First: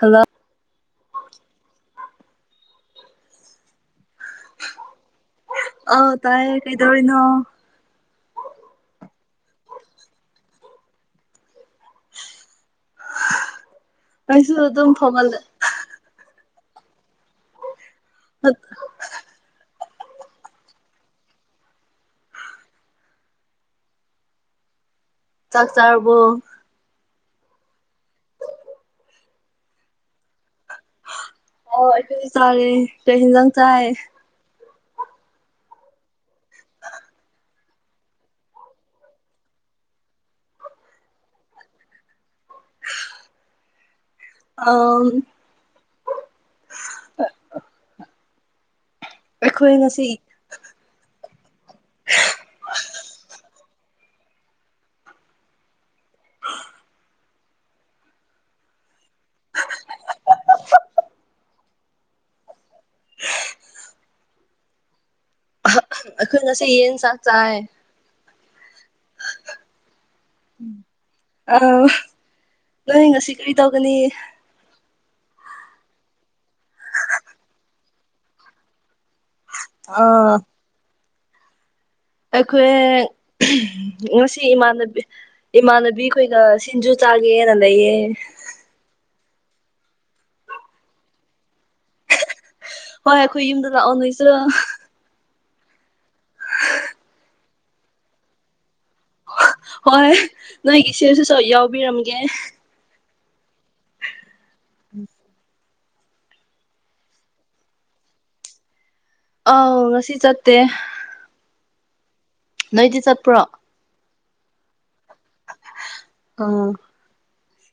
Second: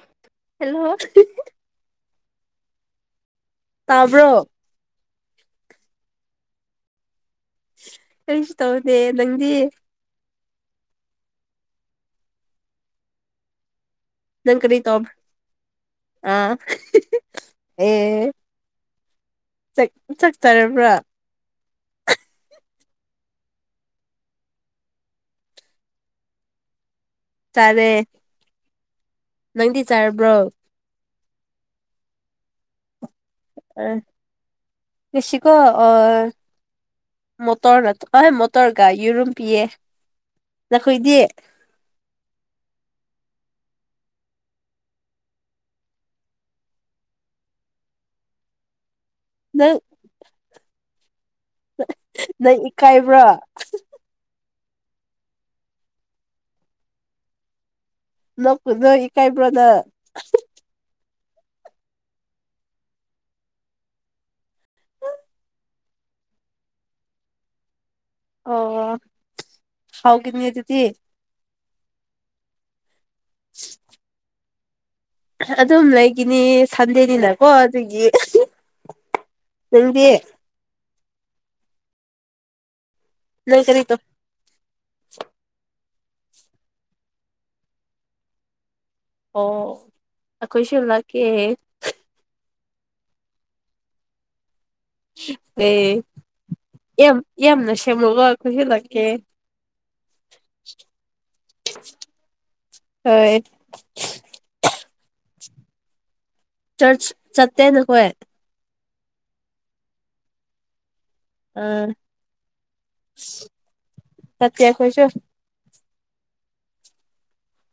hello hello ꯇꯥꯕ꯭ꯔꯣ ꯑꯣ ꯇꯥꯏꯌꯦ ꯀꯩꯗꯧꯔꯤꯅꯣ ꯀꯔꯤꯁꯨ ꯇꯧꯗꯦ ꯅꯪꯗꯤ ꯑꯩꯁꯨ ꯅꯪ ꯀꯔꯤ ꯑꯗꯨꯝ ꯇꯧꯕ꯭ꯔ ꯐꯥꯎꯍꯜꯂꯦ ꯍ ꯆꯆꯔꯕ꯭ꯔꯥ ꯆꯥꯛ ꯆꯔꯔꯕꯣ ꯇꯔꯦ ꯅꯪꯗꯤ ꯆꯥꯔꯕ꯭ꯔꯣ ꯑꯣ ꯑꯩ ꯆꯥꯔꯦ ꯀꯁꯟꯖ ꯆꯥꯏ ꯔꯁꯤꯀꯣ ꯑꯣ ꯃꯇꯔ ꯅꯅꯥ ꯑ ꯃꯇꯔꯒꯥꯏ ꯌꯔꯨꯝ ꯄꯌꯦ ꯅꯈꯣꯏꯗꯤ [unintelligible] ꯑ ꯑꯩꯈꯣꯏ ꯅꯪ ꯉꯁꯤ ꯅꯪ ꯏꯀꯥꯏꯕ꯭ꯔꯥ [unintelligible] ꯅꯄꯅ ꯏ ꯀꯥꯏꯕ꯭ꯔꯣꯅ ꯑꯩꯈꯣꯏ ꯉꯁꯦ ꯌꯦꯟ ꯆ ꯆꯥꯏ ꯑꯣ ꯍꯥꯎ ꯀꯅꯤ ꯌꯇꯗꯤ ꯑꯥ ꯅꯣꯏ ꯉꯁꯤ ꯀꯔꯤ ꯇꯧꯒꯅꯤ ꯑꯗꯨꯝ ꯂꯩꯒꯤꯅꯤ ꯁꯟꯗꯦꯅꯤꯅꯀꯣ ꯑꯗꯨꯒꯤ ꯅꯪꯗꯤ ꯑ ꯑꯩꯈꯣꯏ ꯅꯪ ꯀꯔꯤ ꯇꯧ ꯉꯁꯤ ꯏꯃꯥꯟꯅꯕꯤ ꯏꯃꯥꯟꯅ ꯈꯣꯏꯒ ꯁꯤꯡꯖꯨ ꯆꯥꯒꯦꯔ ꯂꯩꯏꯌꯦ ꯑꯣ ꯑꯩꯈꯣꯏ ꯁꯤꯕꯂꯥꯛꯀꯤꯦꯦ ꯍꯣꯏ ꯑꯩꯈꯣꯏ ꯌꯨꯝꯗ ꯂꯥꯛꯑꯣ ꯅꯣꯏꯁꯨ ꯑꯦ ꯌꯥꯝꯦꯝ ꯌꯥꯝꯦꯝ ꯅꯁꯃ ꯋꯥ ꯀ ꯁꯤ ꯂꯒꯦ ꯍꯣꯏ ꯅꯣꯏꯒꯤ ꯁꯤꯔꯁꯨꯁꯨ ꯌꯥꯎꯕꯤꯔꯝꯒꯦ ꯍꯣꯏ ꯎꯝ ꯆꯔꯆ ꯆꯠꯇꯇ ꯅꯈꯣꯏ ꯑꯥꯎ ꯉꯁꯤ ꯆꯠꯇꯦ ꯑ ꯅꯣꯏꯗꯤ ꯆꯠꯄ꯭ꯔꯣ ꯁꯠꯦꯡꯈꯣꯏꯁꯨ ꯑꯥ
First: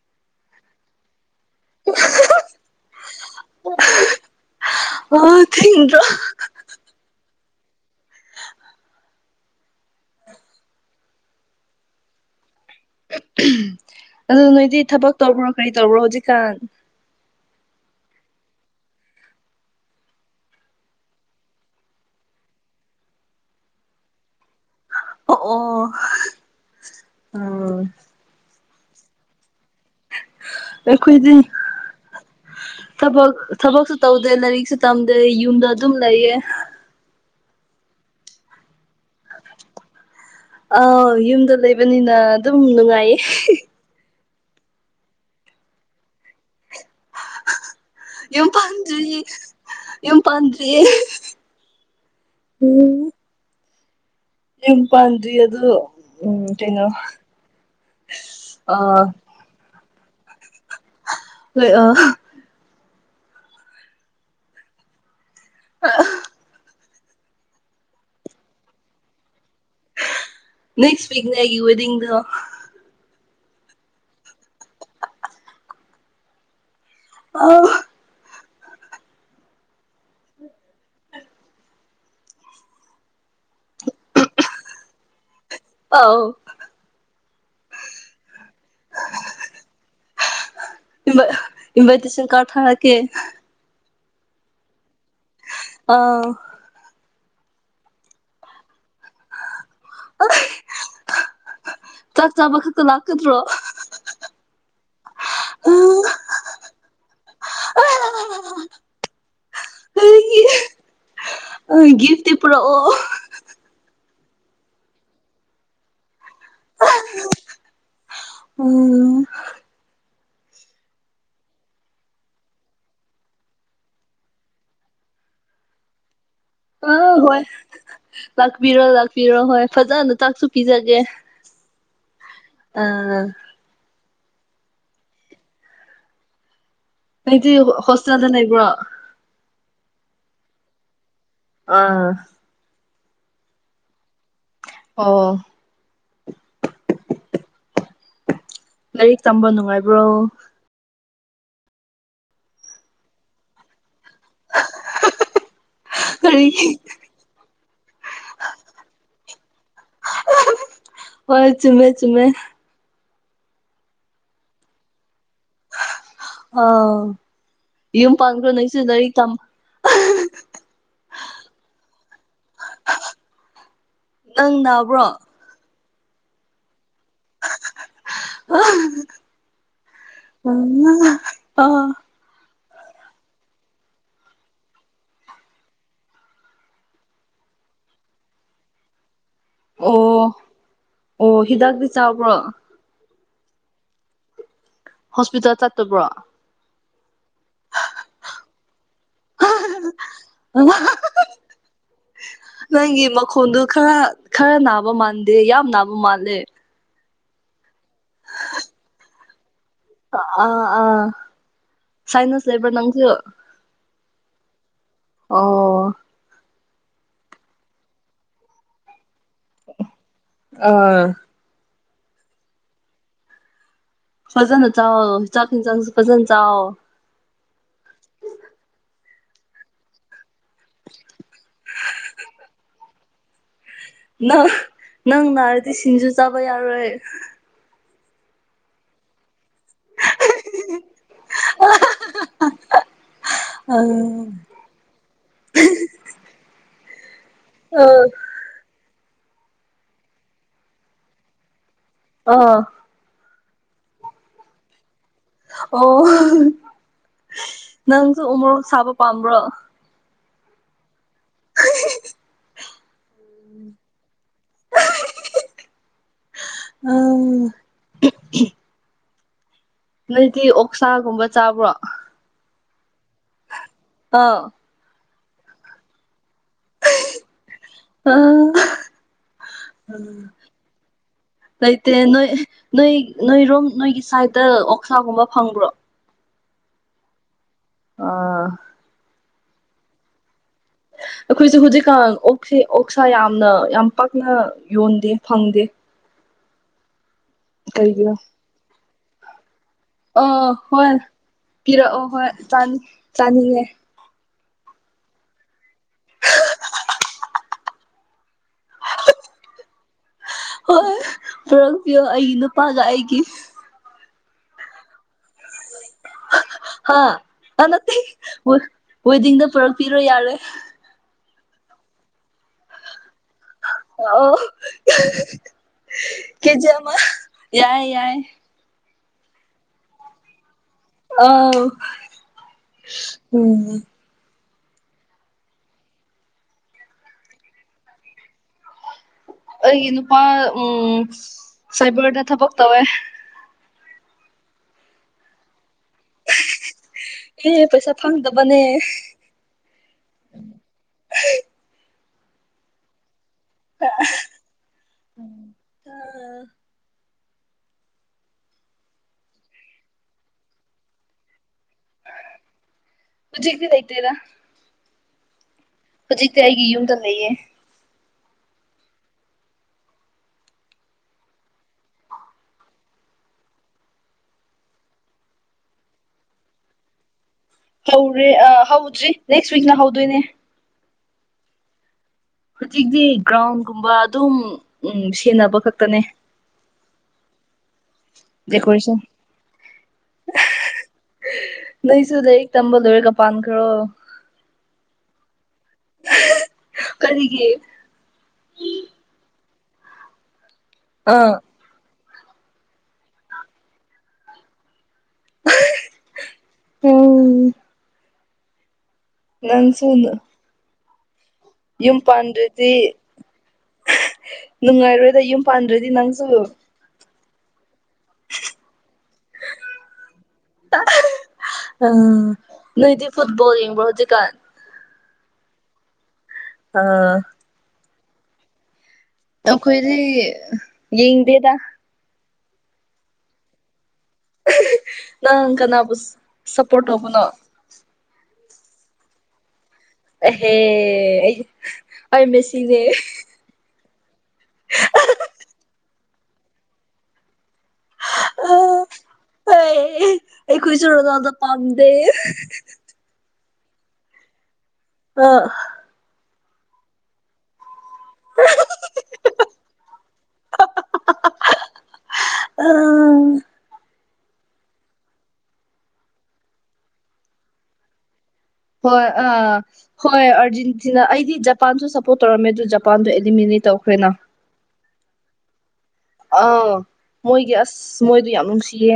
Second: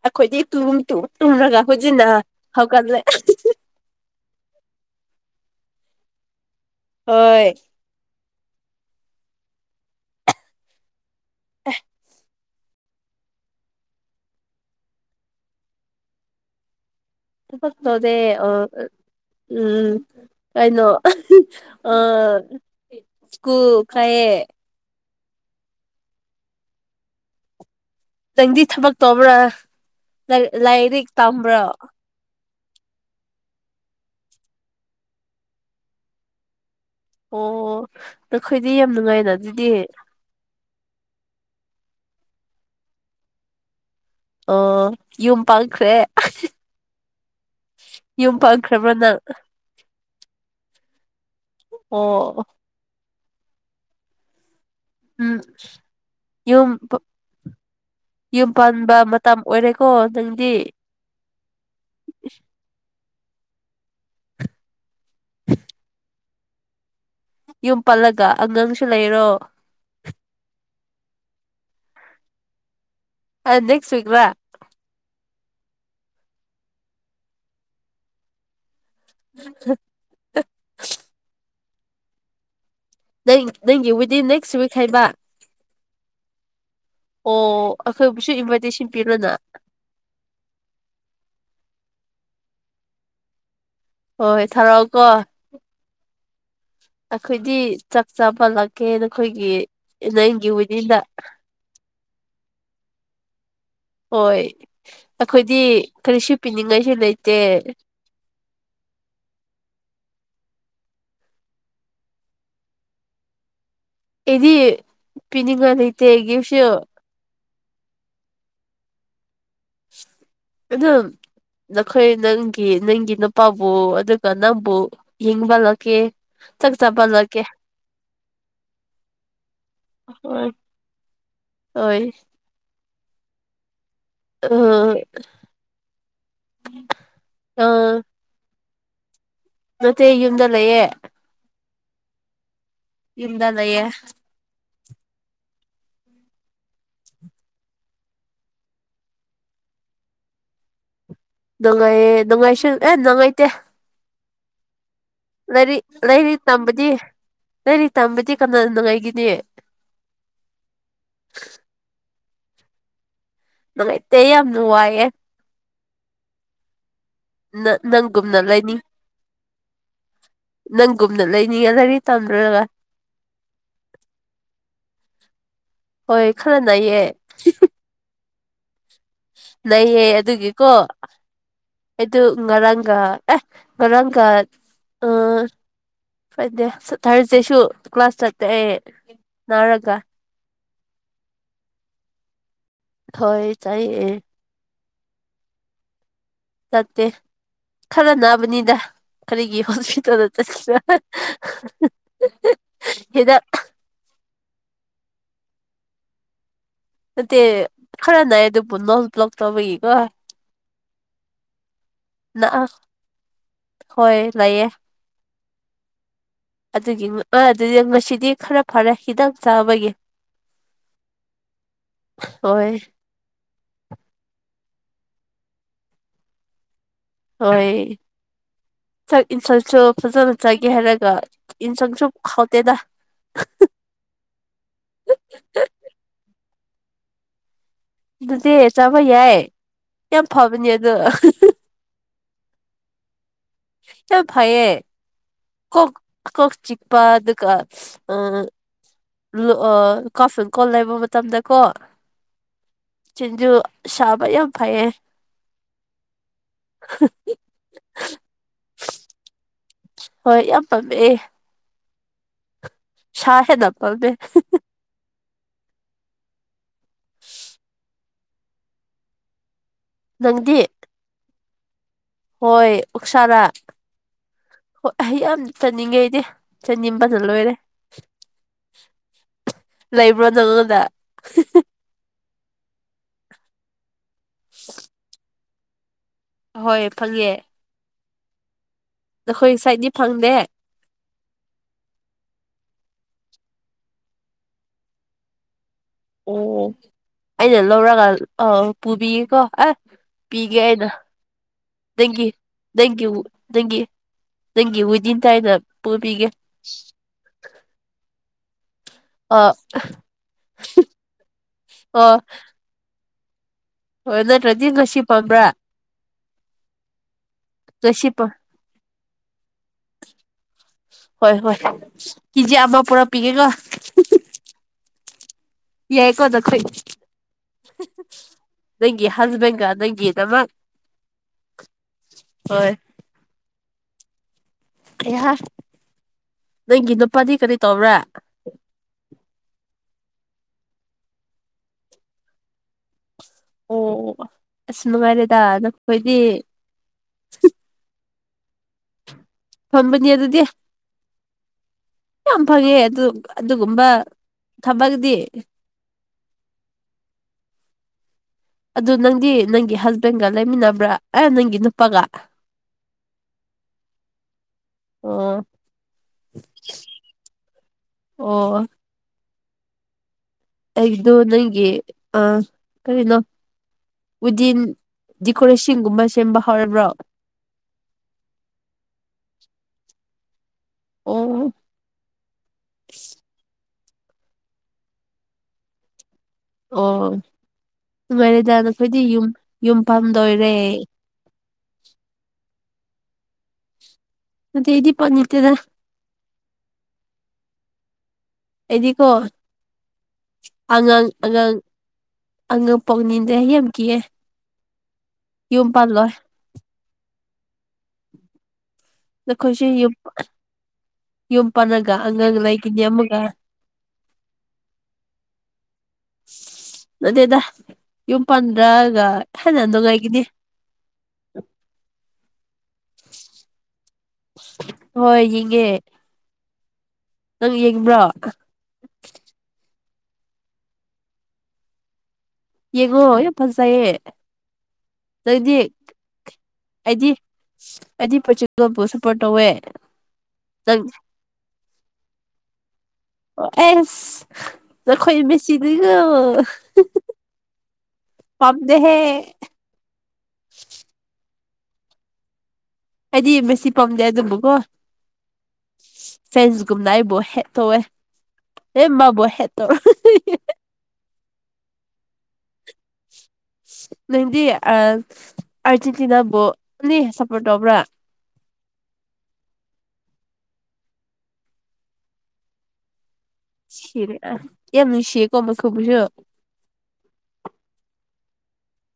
ꯑꯩꯈꯣꯏꯗꯤ ꯇꯨ ꯇꯨ ꯇꯨꯝ꯭ꯔꯒ ꯍꯧꯣꯏꯖꯤꯟꯅ ꯍꯧꯥꯎ ꯀꯜꯂꯦ ꯊ꯭ꯔꯣ ꯍꯣꯏ ꯑ ꯑꯗꯨ ꯅꯣꯏꯗꯤ ꯊꯕꯛ ꯇꯧꯕ꯭ꯔꯣ ꯀꯔꯤ ꯇꯧꯕ꯭ꯔꯣ ꯍꯧꯖꯤꯛꯀꯥꯟ ꯗꯦ ꯑ ꯎꯝ ꯀꯥꯏꯩꯅꯣ ꯑ ꯁꯀꯨ ꯀꯥꯏ ꯍ ꯑꯣ ꯑꯣ ꯎ ꯍꯤꯟꯗꯤ ꯊꯕꯛ ꯇꯕ꯭ꯔꯥ ꯑꯩꯈꯣꯏꯗꯤ ꯊꯕꯛ ꯊꯕꯛꯁꯨ ꯇꯧꯗꯦ ꯂꯥꯏꯔꯤꯛꯁꯦ ꯇꯝꯗꯦ ꯌꯨꯝꯗ ꯑꯗꯨꯝ ꯂꯩꯌꯦ ꯑꯣ ꯅꯈꯣꯏꯗꯤ ꯌꯥꯝ ꯅꯨꯡꯉꯥꯏ ꯑꯥꯎ ꯌꯨꯝꯗ ꯂꯩꯕꯅꯤꯅ ꯑꯗꯨꯝ ꯅꯨꯡꯉꯥꯏꯌꯦ ꯑꯣ ꯌꯨꯝ ꯄꯥꯡꯈ꯭ꯔꯦ ꯌꯨꯝ ꯄꯥꯟꯗ꯭ꯔꯤ ꯌꯨꯝ ꯄꯥꯟꯔꯤ ꯑꯣ ꯌꯨꯝ ꯄꯥꯟꯗ꯭ꯔꯤ ꯎꯝ ꯑꯗꯨ ꯎꯝ ꯌꯨꯝ ꯀꯩꯅꯣ ꯌꯨꯝ ꯄꯥꯟꯕ ꯑꯥ ꯃꯇꯝ ꯑꯣꯏꯔꯦꯀꯣ ꯅꯪꯗꯤ ꯂꯣꯏ ꯑ ꯑ ꯌꯨꯝ ꯄꯜꯂꯒ ꯑꯉꯥꯡꯁꯨ ꯂꯩꯔꯣ ꯅꯦꯛꯁꯤꯛ ꯅ ꯑꯩꯒꯤ ꯦꯗꯤꯗ ꯑ ꯅꯦꯛꯁꯤꯛ ꯑ [inaudible] ꯅꯪ ꯅꯪꯒꯤ ꯤꯗ ꯏꯤꯟ ꯅꯦꯛꯁ ꯤꯛ ꯍꯥꯏꯩꯕ ꯑꯥꯎ ꯑꯣ ꯑꯩꯈꯣꯏꯕꯨꯁꯨ ꯏꯟꯚꯥꯏꯇꯦꯁꯟ ꯄꯤꯔꯣꯅ ꯏ ꯏꯕꯇꯁꯤꯦꯜ ꯀꯥ ꯊꯔꯀꯦ ꯍꯣꯏ ꯍꯣꯏ ꯊꯥꯔꯛꯑꯣ ꯀꯣ ꯑꯥ ꯑꯩꯈꯣꯏꯗꯤ ꯆꯥꯛ ꯆꯥꯕꯂꯛꯀꯦ ꯅꯈꯣꯏꯒꯤ ꯅ ꯏꯒꯤ ꯕꯨꯗꯤꯗ ꯀꯗ꯭ꯔꯣ [unintelligible] ꯑꯩꯈꯣꯏꯗꯤ ꯑꯥ ꯀꯔꯤꯁꯨ ꯄꯤꯅꯤꯡꯉꯥꯏꯁꯨ ꯂꯩꯇꯦ ꯍ [unintelligible] ꯑ ꯒꯤꯐꯇꯗꯤ ꯄꯨꯔꯣ ꯑꯣ ꯑꯦꯗꯤ ꯄꯤꯅꯤꯡꯕ ꯂꯩꯇ ꯒꯤꯐꯁꯨ ꯑꯣ ꯑꯗꯨꯗ ꯅꯈꯣꯏ ꯅꯪꯒꯤ ꯅꯪꯒꯤ ꯅꯨꯄꯥꯕꯨ ꯑꯗꯨꯒ ꯅꯪꯕꯨ ꯌꯦꯤꯡꯕꯜꯂꯛꯀꯦ ꯆꯥꯛ ꯑ ꯆꯄꯜꯀꯦ ꯍꯣꯏ ꯂꯥꯛꯄꯤꯔꯣ ꯂꯥꯛꯄꯤꯔꯣ ꯍꯣꯏ ꯐꯖꯅ ꯆꯥꯛꯁꯨ ꯍꯣꯏ ꯄꯤꯖꯒꯦ ꯍꯣꯏ ꯑꯥ ꯑ ꯃꯗꯤ ꯑ ꯍꯣꯁꯇꯦꯜꯗꯅ ꯏꯕ꯭ꯔ ꯅꯠꯇꯦ ꯌꯨꯝꯗ ꯂꯩꯌꯦꯦ ꯑꯥ ꯌꯨꯝꯗ ꯂꯦꯏꯌꯦ ꯑꯣ ꯂꯥꯏꯔꯤꯛ ꯇꯝꯕ ꯅꯨꯡꯉꯥꯏꯕ꯭ꯔꯣ ꯗꯒꯥꯏꯌꯦ ꯗꯒꯥꯏꯁꯨ ꯑꯦ ꯗꯉꯥꯏꯇ ꯂꯥꯏꯔꯤꯛ ꯂꯥꯏꯔꯤꯛ ꯇꯝꯕꯗꯤ ꯂꯥꯏꯔꯤꯛ ꯇꯝꯕꯗꯤ ꯀꯅꯥ ꯅꯨꯡꯉꯥꯏꯒꯤꯅꯤ ꯍꯣꯏ ꯆꯨꯝꯃꯦ ꯆꯨꯝꯃꯦ ꯅꯨꯡꯉꯥꯏꯇ ꯌꯥꯝ ꯅꯨꯡ ꯋꯥꯏꯌꯦ ꯑꯥ ꯌꯨꯝ ꯅꯪꯒꯨꯝꯅ ꯄꯥꯟꯈ꯭ꯔꯣ ꯅꯪꯁꯨ ꯂꯩꯅꯤꯡ ꯂꯥꯏꯔꯤꯛ ꯇꯝ ꯀꯨꯝꯅ ꯂꯩꯅꯤꯌꯦ ꯂꯩꯔꯤ ꯇꯝꯗꯨꯔꯒ ꯅꯪ ꯅꯥꯕ꯭ꯔꯣ ꯍꯣꯏ ꯈꯔꯅꯌꯦ ꯑ ꯂꯩꯌꯦ ꯑꯗꯨꯒꯤꯀꯣ ꯑꯩꯗ ꯉꯔꯥꯡ ꯑꯦ ꯔꯥꯡ ꯀ ꯑ ꯐꯗꯦ ꯊꯥꯔꯁꯗꯦꯁꯨ ꯀ꯭ꯂꯥꯁ ꯆꯠꯄꯦ ꯑꯩ ꯅꯥꯔꯒ ꯑꯣ ꯑꯣ ꯍꯤꯗꯥꯛꯇꯤ ꯆꯥꯎꯥꯕ꯭ꯔꯣ ꯍꯣꯏ ꯆꯥꯏꯌꯦ ꯍꯣꯁꯄꯤꯇꯥꯜ ꯆꯠꯇꯕ꯭ꯔꯣ ꯆꯠꯇꯦ ꯈꯔ ꯅꯥꯕꯅꯤꯗ ꯀꯔꯤꯒꯤ ꯍꯣꯁꯄꯤꯇꯥꯜꯗ ꯆꯠ ꯅꯪꯒꯤ ꯃꯈꯣꯟꯗꯨ ꯈꯔ ꯈꯔ ꯅꯥꯕ ꯃꯥꯟꯗꯦ ꯌꯥꯝ ꯅꯥꯕ ꯃꯥꯜꯂꯦ ꯑ ꯈꯔ ꯅꯥꯌꯦ ꯑꯗꯨꯕꯨ ꯅꯜ ꯭ꯂꯛ ꯇꯕ ꯑꯥ ꯑꯥ ꯁꯥꯏꯅꯥꯁ ꯅ ꯂꯩꯕꯔ ꯅꯪꯁꯨ ꯍꯣꯏ ꯂꯩꯌꯦ ꯑꯣ ꯑꯗꯨꯒꯤ ꯑꯗꯨꯗꯤ ꯉꯁꯤꯗꯤ ꯈꯔ ꯐꯔꯦ ꯍꯈꯤꯗꯪ ꯑꯥ ꯍꯣꯏ ꯐꯖꯅ ꯆ ꯆꯥꯛ ꯆ ꯐꯖꯅ ꯆ ꯍꯣꯏ ꯁꯥꯛ ꯌꯦꯟꯁꯥꯡꯁꯨ ꯐꯖꯅ ꯆꯒꯦ ꯍꯥꯏꯔꯒ ꯌꯦꯟꯁꯥꯡꯁꯨ ꯈꯥꯎꯇꯦꯗ ꯅꯪ ꯍꯔꯣꯏ ꯑꯗꯨꯗꯤ ꯆꯥꯕ ꯌꯥꯏ ꯌꯥꯝ ꯐꯕꯅꯦ ꯑꯗꯣ ꯑ ꯁꯤ ꯐꯥꯏꯌꯦ ꯀꯣꯛ ꯀꯣꯛ ꯆꯤꯛꯄ ꯑ ꯀꯥꯐꯤꯟ ꯀꯣꯜ ꯂꯩꯕ ꯃꯇꯝꯗ ꯀꯣ ꯑꯥ ꯆꯖꯨ ꯁꯥꯥꯕꯩ ꯐꯌꯦ ꯑꯣ ꯅꯪꯁꯨ ꯎꯃꯣꯔꯣꯛ ꯁꯥꯕ ꯄꯥꯝꯕ꯭ꯔꯣ ꯍꯣꯏ ꯌꯥꯝ ꯄꯝꯃꯛꯑꯦ [inaudible] ꯁꯦ ꯅ ꯄꯝꯗꯦ ꯑ ꯅꯪꯗꯤ ꯑꯣꯛꯁꯥꯒꯨꯝꯕ ꯆꯥꯕ꯭ꯔꯣ ꯍꯣꯏ ꯑꯣꯛꯁꯥꯗꯥ ꯑꯥ ꯍ ꯑꯩ ꯌꯥꯝ ꯆꯥꯅꯤꯡꯉꯦ ꯑꯩꯗꯤ ꯆꯅꯤꯡꯕꯅ ꯂꯣꯏꯔꯦ ꯑ ꯂꯩꯕ꯭ꯔꯣ ꯅꯪꯉꯣꯟꯗ ꯂꯩꯇꯔꯦ ꯅꯣꯏ ꯅꯣꯏ ꯅꯣꯏꯔꯣꯝ ꯅꯣꯏꯒꯤ ꯁꯥꯏꯠꯇ ꯑꯣꯛꯁꯥꯒꯨꯝꯕ ꯐꯪꯕ꯭ꯔꯣ ꯍꯣꯏ ꯐꯪꯉꯦ ꯑꯥ ꯅꯈꯣꯏ ꯁꯥꯏꯠꯗꯤ ꯐꯪꯗꯦ ꯑꯩꯈꯣꯏꯁꯨ ꯍꯧꯖꯤꯛꯀꯥꯟ ꯑꯣꯛꯁꯦ ꯑꯣꯛꯁꯥ ꯌꯥꯝꯅ ꯌꯥꯝ ꯄꯥꯛꯅ ꯌꯣꯟꯗꯦ ꯐꯪꯗꯦ ꯑꯣ ꯑꯩꯅ ꯂꯧꯔꯒ ꯀꯩꯒꯤꯔ ꯑ ꯄꯨꯕꯤꯌꯦꯀꯣ ꯑ ꯑ ꯄꯤꯒꯦ ꯍꯥꯏꯅ ꯍꯣꯏ ꯄꯤꯔꯛꯑꯣ ꯗꯦꯡꯒꯤ ꯍꯣꯏ ꯆꯥꯅꯤ ꯗꯦꯡꯒꯤ ꯆꯥꯅꯤꯡꯉꯦ ꯗꯦꯡꯒꯤ ꯅꯪꯒꯤ ꯋꯤꯗꯤꯟ ꯇꯥꯏꯅ ꯄꯨꯕꯤꯒꯦ ꯑ ꯍꯣꯏ ꯄꯨꯔꯛꯄꯤꯌꯣ ꯑ ꯑꯩꯒꯤ ꯅꯨꯄꯥꯒ ꯑꯩꯒꯤ ꯍꯣꯏ ꯅꯠꯇ꯭ꯔꯗꯤ ꯉꯁꯤ ꯄꯝꯕ꯭ꯔꯥ ꯍꯥꯥ ꯍ ꯅꯠꯇ ꯉꯁꯤ ꯄꯥꯝ ꯋꯦꯗꯤꯡꯗ ꯄꯨꯔꯛꯄꯤꯔꯣ ꯌꯥꯔꯣꯏ ꯍꯣꯏ ꯍꯣꯏ ꯀꯦꯖꯤ ꯑꯃ ꯄꯨꯔ ꯑꯣ ꯌꯥꯏꯀꯣ ꯅꯈꯣꯏ ꯀꯦꯖꯤ ꯑꯃ ꯌꯥꯏ ꯌꯥꯏ ꯅꯪꯒꯤ ꯍꯁꯕꯦꯟ ꯅꯪꯒꯤ ꯅꯃꯥ ꯑ ꯎꯝ ꯏꯍ ꯅꯪꯒꯤ ꯅꯨꯄꯥꯗꯤ ꯀꯔꯤ ꯇꯧꯕ꯭ꯔꯥ ꯑꯩꯒꯤ ꯅꯨꯄꯥ ꯎꯝ ꯁꯥꯏꯕꯔꯗ ꯊꯕꯛ ꯇꯧꯋꯦ ꯑꯣ ꯑꯁ ꯅꯨꯡꯉꯥꯏꯔꯦꯗ ꯅꯈꯣꯏꯗꯤ ꯑꯦ ꯄꯩꯁꯥ ꯐꯪꯗꯕꯅꯦ ꯐꯝꯕꯅꯤ ꯑꯗꯨꯗꯤ ꯌꯥꯝ ꯐꯪꯉꯦ ꯑꯗꯨ ꯑꯗꯨꯒꯨꯝꯕ ꯊꯕꯛꯗꯤ ꯑꯗꯨ ꯅꯪꯗꯤ ꯅꯪꯒꯤ ꯍꯁꯕꯦꯟꯒ ꯂꯩꯃꯤꯟꯅꯕ꯭ꯔꯥ ꯑꯦ ꯅꯪꯒꯤ ꯅꯨ ꯍꯧꯖꯤꯛꯇꯤ ꯂꯩꯇꯦꯗ ꯑꯣ ꯍꯧꯖꯤꯛꯇꯤ ꯑꯩꯒꯤ ꯌꯨꯝꯗ ꯂꯩꯌꯦ ꯑꯣ ꯑꯩꯗꯣ ꯅꯪꯒꯤ ꯑ ꯀꯔꯤꯅꯣ ꯋꯤꯗꯤꯟ ꯗꯤꯀꯣꯔꯦꯁꯟꯒꯨꯝꯕ ꯁꯦꯝꯕ ꯍꯧꯔꯕ꯭ꯔꯣ ꯍꯧ꯭ꯔꯤ ꯑ ꯍꯧꯗ꯭ꯔꯤ ꯅꯦꯛꯁ ꯋꯤꯛꯇ ꯍꯧꯗꯣꯏꯅꯦ ꯑꯣ ꯍꯧꯖꯤꯛꯇꯤ ꯒ꯭ꯔꯥꯎꯟꯒꯨꯝꯕ ꯑꯗꯨꯝ ꯎꯝ ꯁꯦꯟꯅꯕ ꯈꯛꯇꯅꯦ ꯑꯣ ꯅꯨꯡꯉꯥꯏꯔꯦꯗ ꯗꯦꯀꯣꯔꯦꯁꯟ ꯅꯈꯣꯏꯗꯤ ꯌꯨꯝ ꯌꯨꯝ ꯄꯥꯟꯗꯣꯏꯔꯦ ꯅꯣꯏꯁꯨ ꯂꯥꯏꯔꯤꯛ ꯇꯝꯕ ꯂꯣꯏꯔꯒ ꯄꯥꯟꯈ꯭ꯔꯣ ꯃꯗ ꯑꯩꯗꯤ ꯄꯥꯟꯅꯤꯡꯇꯦꯗ ꯀꯔꯤꯒꯤ ꯑꯩꯗꯤꯀꯣ ꯑꯉꯥꯡ ꯑꯥ ꯑꯉꯥꯡ ꯑꯉꯥꯡ ꯄꯣꯛꯅꯤꯡꯗꯦ ꯑꯩ ꯌꯥꯝ ꯀꯤꯌꯦ ꯌꯨꯝ ꯄꯥꯟꯂꯣꯏ ꯎꯝ ꯅꯈꯣꯏꯁꯨ ꯅꯪꯁꯨ ꯌꯨꯝ ꯄꯅꯒ ꯌꯨꯝ ꯑꯉꯥꯡ ꯄꯥꯟꯗ꯭ꯔꯗꯤ ꯂꯩꯒꯅꯤ ꯑꯃꯒ ꯅꯨꯡꯉꯥꯏꯔꯣꯏꯗ ꯌꯨꯝ ꯄꯥꯟꯗ꯭ꯔꯗꯤ ꯅꯪꯁꯨ ꯅꯠꯇꯦꯗꯥ ꯌꯨꯝ ꯄꯥꯟꯗ꯭ꯔꯒ ꯍꯦꯟꯅꯥ ꯅꯨꯡꯉꯥꯏꯒꯅꯤ ꯑ ꯅꯣꯏꯗꯤ ꯐꯨꯠꯕꯣꯜ ꯌꯦꯡꯕꯔ꯭ꯑꯣ ꯍꯨꯖꯤꯛꯀꯥꯟ ꯍꯣꯏ ꯌꯦꯡꯉꯦ ꯑ ꯅꯪ ꯌꯦꯡꯕ꯭ꯔꯥ ꯑꯩꯈꯣꯏꯗꯤ ꯌꯦꯡꯗꯦꯗ ꯌꯦꯡꯉꯣ ꯌꯥꯝ ꯐꯖꯩꯌꯦ ꯅꯪ ꯅꯣꯢꯗꯤ ꯀꯅꯥꯕꯨ ꯁꯞꯄꯣꯔꯠ ꯑꯩꯗꯤ ꯇꯧꯕꯅꯣ ꯑꯩꯗꯤ ꯄꯣꯆꯨꯒꯜꯕꯨ ꯁꯄꯣꯔꯠ ꯇꯧꯋꯦ ꯑꯍꯦ ꯅꯪ ꯑꯩ ꯑꯩ ꯃꯦꯁꯤꯅꯦ ꯑꯦꯁ ꯅꯈꯣꯏ ꯃꯦꯁꯤꯗꯤꯅꯥ ꯄꯥꯝꯗꯦꯍꯦ ꯑꯩꯈꯣꯏꯁꯨ ꯔꯣꯅꯥꯜꯗꯣ ꯄꯥꯝꯗꯦ ꯁꯤ ꯃꯦꯁꯤ ꯄꯥꯝꯗꯦ ꯑꯗꯨꯝꯕꯀꯣ ꯑꯥ ꯐ꯭ꯔꯦꯟꯁꯒꯨꯝꯅ ꯑꯩꯕꯨ ꯍꯦꯠ ꯇꯧꯋꯦ ꯑꯦ ꯃꯥꯕꯣ ꯍꯦꯠꯇꯧ ꯎꯝ ꯅꯪꯗꯤ ꯑ ꯑꯔꯖꯦꯟꯇꯤꯅꯥꯕꯣ ꯑꯅꯤ ꯁꯄꯣꯔꯠ ꯇꯧꯕ꯭ꯔꯥ ꯍꯣꯏ ꯑꯥ ꯍꯣꯏ ꯑꯥꯔꯖꯦꯟꯇꯤꯅꯥ ꯑꯩꯗꯤ ꯖꯄꯥꯟꯁꯨ ꯁꯞꯄꯣꯔꯠ ꯇꯧꯔꯝꯃꯦ ꯑꯗꯨ ꯖꯄꯥꯟꯗꯨ ꯅꯤꯃꯤꯠꯅꯤ ꯇꯧꯈ꯭ꯔꯦꯅ ꯁꯤꯔꯦ ꯌꯥꯝ ꯅꯨꯡꯁꯤꯌꯦꯀꯣ ꯃꯈꯣꯏꯕꯨꯁꯨ ꯑꯥ ꯃꯣꯏꯒꯤ ꯑꯁ ꯃꯣꯏꯗꯤ ꯌꯥꯝ ꯅꯨꯡꯁꯤꯌꯦ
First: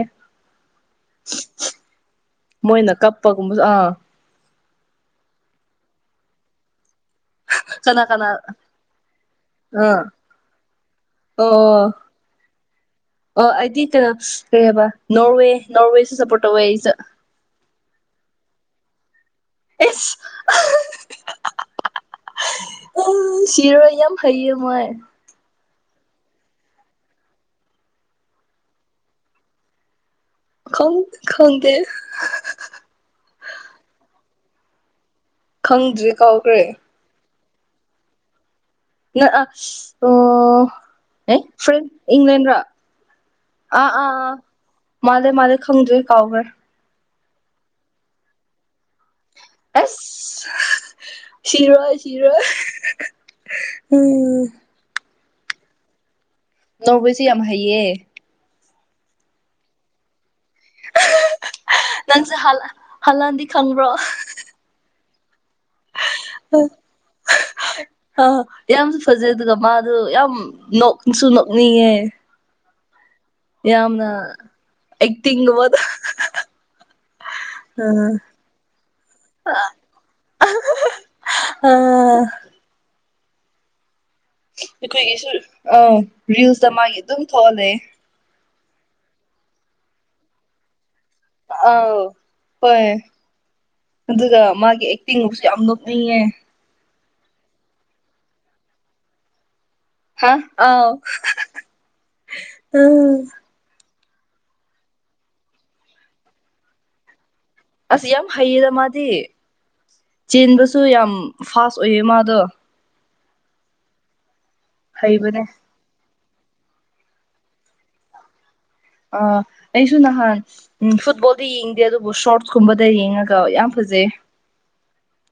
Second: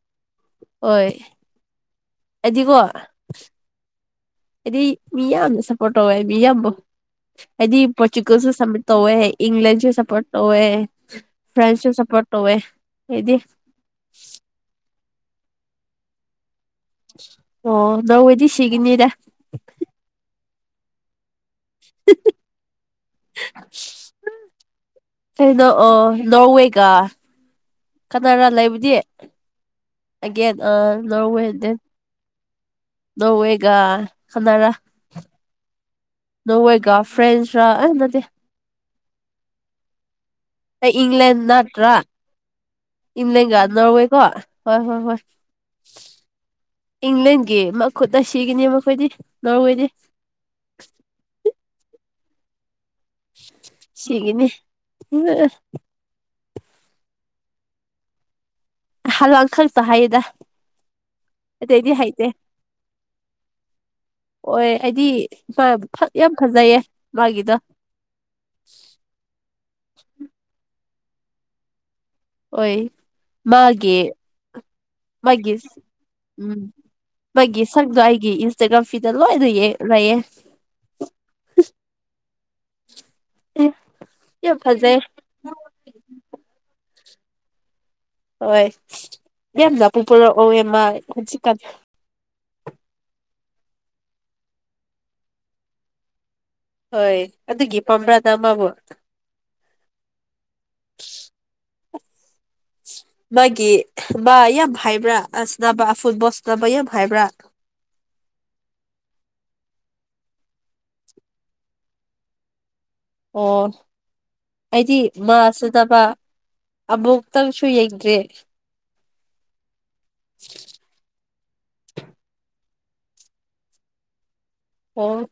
ꯍꯣꯏ ꯃꯣꯏꯅ ꯀꯞꯄꯒꯨꯝꯕꯁꯨ ꯑꯥ ꯑꯗꯤ ꯃꯤ ꯌꯥꯝꯅ ꯁꯄꯣꯔꯠ ꯇꯧꯋꯦ ꯃꯤ ꯌꯥꯝꯕꯣ ꯍꯥꯏꯗꯤ ꯀꯅꯥ ꯀꯅꯥ ꯄꯣꯔꯆꯨꯒꯜꯁꯨ ꯁꯃꯤꯠ ꯇꯧꯋꯦ ꯏꯪꯂꯦꯟꯁꯨ ꯑꯥ ꯁꯞꯄꯣꯔꯠ ꯇꯧꯋꯦ ꯑꯣ ꯐ꯭ꯔꯦꯟꯁꯁꯨ ꯁꯞꯄꯣꯔꯠ ꯇꯣꯋꯦ ꯑꯩꯗꯤ ꯇꯨ ꯀꯩ ꯍꯥꯏꯕ ꯅꯣꯔꯋꯦ ꯅꯣꯔꯋꯦꯁꯨ ꯁꯞꯄꯣꯔꯠ ꯇꯧꯋꯦ ꯑꯩꯁꯨ ꯑꯣ ꯅꯧꯋꯦꯗꯤ ꯁꯤꯒꯤꯅꯤꯗ ꯏꯁ [unintelligible] ꯁꯤꯔꯣꯏ ꯌꯥꯝ ꯍꯩꯌꯦ ꯃꯣꯏ ꯀꯩꯅꯣ ꯑꯣ ꯅꯣꯔꯋꯦꯒꯥ ꯀꯅꯥꯅ ꯂꯩꯕꯗꯤ ꯑꯒꯦꯟ ꯑꯥ ꯈꯪ ꯅꯣꯔꯋꯦ ꯈꯪꯗꯦ ꯗꯦꯟ ꯅꯣꯋꯦꯒ ꯀꯅꯥꯔ ꯈꯪꯗ꯭ꯔꯦ ꯀꯥꯎꯈ꯭ꯔꯦ ꯅꯧꯋꯦꯒ ꯐ꯭ꯔꯦꯁ ꯔꯥ ꯑꯥ ꯅꯠꯇꯦ ꯅ ꯑ ꯑꯣ ꯑꯩ ꯏꯪꯂꯦꯟ ꯑꯦ ꯐꯔ꯭ꯦꯟ ꯅꯠꯇ꯭ꯔꯥ ꯏꯪꯂꯦꯟꯔꯥ ꯏꯪꯂꯦꯟꯒ ꯑꯥ ꯑꯥ ꯅꯣꯔꯋꯦꯀꯣ ꯑꯥ ꯍꯣꯏ ꯍꯣꯏ ꯍꯣꯏ ꯃꯥꯂꯦ ꯃꯥꯂꯦ ꯈꯪꯗ꯭ꯔꯦ ꯀꯥꯎꯈꯔ꯭ꯦ ꯏꯪꯂꯦꯟꯒꯤ ꯃꯈꯨꯠꯇ ꯁꯤꯒꯅꯤ ꯃꯈꯣꯏꯗꯤ ꯅꯣꯔꯋꯦꯗꯤ ꯑꯁ ꯁꯤꯔꯣꯏ ꯁꯤꯔꯣꯏ ꯎꯝ ꯎ [unintelligible] ꯅꯧꯕꯁꯦ ꯌꯥꯝ ꯍꯩꯌꯦ ꯍꯜꯂꯥꯜ ꯈꯛꯠ ꯍꯥꯏꯌꯦꯗ ꯑꯇꯩꯗꯤ ꯍꯩꯇꯦ ꯅꯪꯁꯦ ꯍꯥꯜꯂ ꯍꯥꯜꯂꯥꯟꯗꯤ ꯈꯪꯕ꯭ꯔꯣ ꯑꯣꯏ ꯑꯩꯗꯤ ꯃꯥ ꯌꯥꯝ ꯐꯖꯩꯌꯦ ꯃꯥꯒꯤꯗ ꯌꯥꯝꯁꯨ ꯐꯖꯩ ꯑꯗꯨꯒ ꯃꯥꯗꯣ ꯌꯥꯝ ꯅꯣꯛꯁꯨ ꯅꯣꯛꯅꯤꯡꯉꯦ ꯍꯣꯏ ꯃꯥꯒꯤ ꯌꯥꯝꯅ ꯃꯥꯒꯤ ꯑꯦꯛꯇꯤꯡꯒꯨꯝꯕꯗꯣ ꯎꯝ ꯃꯥꯒꯤ ꯁꯪꯗꯣ ꯎꯝ ꯑꯩꯒꯤ ꯏꯟꯁꯇꯒ꯭ꯔꯥꯝ ꯐꯤꯠꯇ ꯂꯣꯏꯅ ꯂꯩꯌꯦ ꯑꯥ ꯑꯦ ꯌꯥꯝ ꯐꯖꯩ ꯑꯩꯈꯣꯏꯒꯤꯁꯨ ꯑꯥ ꯔꯤꯜꯁꯇ ꯃꯥꯒꯤ ꯑꯗꯨꯝ ꯊꯣꯛꯑ ꯂꯩꯌꯦ ꯍꯣꯏ ꯌꯥꯝ ꯖꯄꯨ ꯄꯨꯔꯛꯑꯣ ꯏꯃ ꯑꯥꯎ ꯄꯦ ꯑꯗꯨꯒ ꯃꯥꯒꯤ ꯑꯦꯛꯇꯤꯡꯕꯨꯁꯨ ꯌꯥꯝ ꯅꯣꯛꯅꯤꯡꯉꯦ ꯍꯣꯏ ꯑꯗꯨꯒꯤ ꯄꯝꯕ꯭ꯔꯥꯗ ꯑꯃꯕꯨ ꯑ ꯑꯥꯎ ꯑ ꯕꯥ ꯌꯥꯝ ꯍꯥꯏꯕ꯭ꯔꯥ ꯑꯁꯕ ꯐꯨꯠꯕꯁ ꯕ ꯌꯥꯝ ꯍꯥꯏꯕ꯭ꯔꯥ ꯑꯁ ꯌꯥꯝ ꯍꯩꯌꯦꯔ ꯃꯥꯗꯤ ꯆꯦꯟꯕꯁꯨ ꯌꯥꯝ ꯐꯥꯁ ꯑꯣꯏꯌꯦ ꯃꯥꯗꯣ ꯑꯣ ꯑꯩꯗꯤ ꯃꯥ ꯍꯩꯕꯅꯦ ꯆꯗꯕ ꯑꯕꯣꯛꯛꯇꯪꯁꯨ ꯌꯩꯗ꯭ꯔꯦ ꯑ ꯑꯩꯁꯨ ꯅꯍꯥꯟ ꯎ ꯐꯨꯠꯕꯣꯜ ꯑꯝ ꯌꯦꯡꯗꯦ ꯑꯗꯨꯕꯨ ꯁꯣꯔꯠꯁ ꯀꯨꯝꯕꯗ ꯌꯦꯡꯉꯒ ꯌꯥꯝ ꯐꯖꯩ ꯑꯣ